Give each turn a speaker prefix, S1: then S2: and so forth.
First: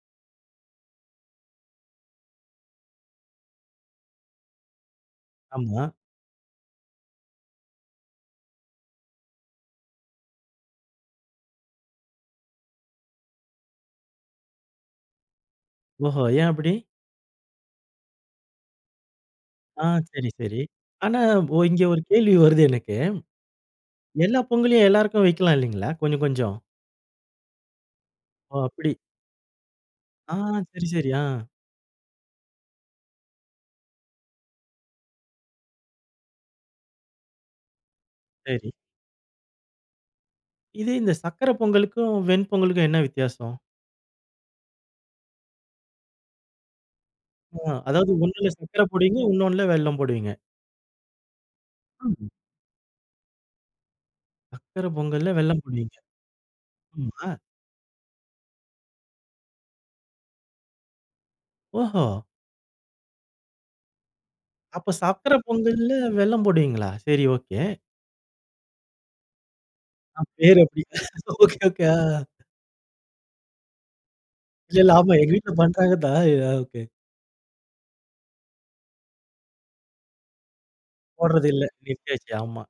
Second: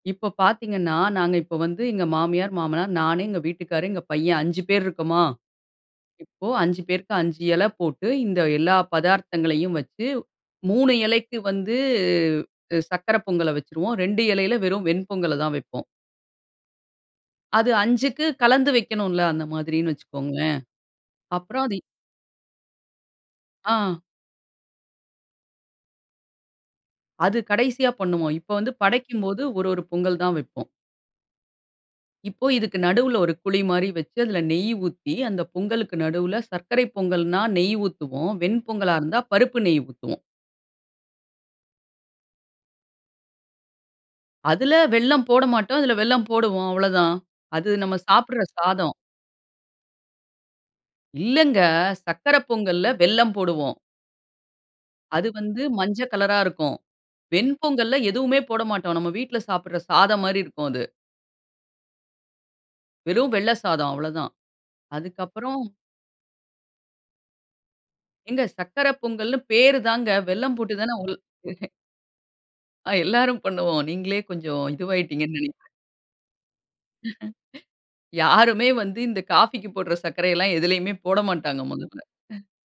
S1: இப்ப பார்த்தீங்கன்னா, நாங்க இப்ப வந்து எங்க மாமியார், மாமனார் நானு, எங்க வீட்டுக்காரு, எங்க பையன் 5 பேர் இருக்கோமா?
S2: ஆமா.
S1: இப்ப 5 பேருக்கு 5 இலை போட்டு, இந்த, எல்லா பதார்த்தங்களையும் வெச்ச 3 இலைக்கு வந்து சர்க்கரை பொங்கல வைச்சுருவோம். 2 இலைல வெறும் வெண்பொங்கல தான் வெப்போம்.
S2: ஓஹோ! ஏன் அப்படி?
S1: அது 5 க்கு கலந்து வெக்கணும்ல அந்த
S2: அ,
S1: மாதிரின்னு
S2: சரி
S1: வெச்சுக்கோங்களேன்.
S2: சரி. ஆனா ஓ
S1: அப்புறம் அது
S2: இங்க ஒரு கேள்வி வருது எனக்கு.
S1: அ.
S2: எல்லா பொங்கலையும் எல்லாருக்கும் வைக்கலாம் இல்லைங்களா? கொஞ்சம், கொஞ்சம்.
S1: அது கடைசியா பண்ணுவோம். இப்ப
S2: ஓ,
S1: வந்து
S2: அப்படி.
S1: படைக்கும்போது 1, 1 பொங்கல்
S2: அ.
S1: தான் வெப்போம்.
S2: சரி, சரி. அ.
S1: இப்போ இதுக்கு நடுவுல ஒரு குழி மாரி வெச்சு, அதில நெய் ஊத்தி, அந்த பொங்கலுக்கு நடுவுல சர்க்கரை பொங்கல்ன்னா, நெய் ஊத்துவோம். வெண்
S2: சரி.
S1: பொங்கலா இருந்தா பருப்பு நெய் ஊத்துவோம்.
S2: இது இந்த சர்க்கரை பொங்கலுக்கும், வெண் பொங்கலுக்கும் என்ன வித்தியாசம்?
S1: அதில வெல்லம் போட மாட்டோம். அதில வெல்லம் போடுவோம் அவ்ளோதான்!
S2: மோ
S1: அது நம்ம
S2: அதாவது
S1: சாப்பிடுற
S2: ஒன்றில சர்க்கரை
S1: சாதம்.
S2: போடுவீங்க, இன்னொன்னுல வெல்லம் போடுவீங்க?
S1: இல்லங்க!
S2: ம்.
S1: சக்கரை பொங்கல்ல வெல்லம் போடுவோம்.
S2: சர்க்கரை
S1: அது
S2: பொங்கல்ல வெல்லம்
S1: வந்து
S2: போடுவீங்க.
S1: மஞ்சள் கலரா இருக்கும்.
S2: ஆமா.
S1: வெண்பொங்கல்ல எதுவுமே போட மாட்டோம். நம்ம வீட்டில சாப்பிடுற சாதம் மாரி இருக்கும் அது.
S2: ஓஹோ!
S1: வெறும் வெள்ள சாதம் அவ்ளோதான்.
S2: அப்ப
S1: அதுக்கு
S2: சர்க்கரை
S1: அப்புறம்.
S2: பொங்கல்ல வெல்லம் போடுவீங்களா! சரி ஒகே.
S1: ஏங்க சர்க்கரை பொங்கல்ன்னு பேரு தாங்க.
S2: ஆன
S1: வெல்லம்
S2: பேர்
S1: போட்டு
S2: அப்படி.
S1: தான உங்க
S2: ஒகே ஒகே. அ.
S1: அ எல்லாரும் பண்ணுவோம். நீங்களே கொஞ்சம்
S2: இல்ல இல்ல, ஆமா எங்க
S1: இதுவாயிட்டீங்கன்னு
S2: வீட்ல
S1: நினைக்கிறேன்.
S2: பண்றாங்க தான். அ, ஓகே.
S1: யாருமே வந்து இந்த காஃபிக்கு போடுற சர்க்கரை எல்லாம், எதுலயுமே போட
S2: போடுறது இல்ல.
S1: மாட்டாங்க முதல்ல!
S2: நிறுத்தியாச்சு. ஆமா.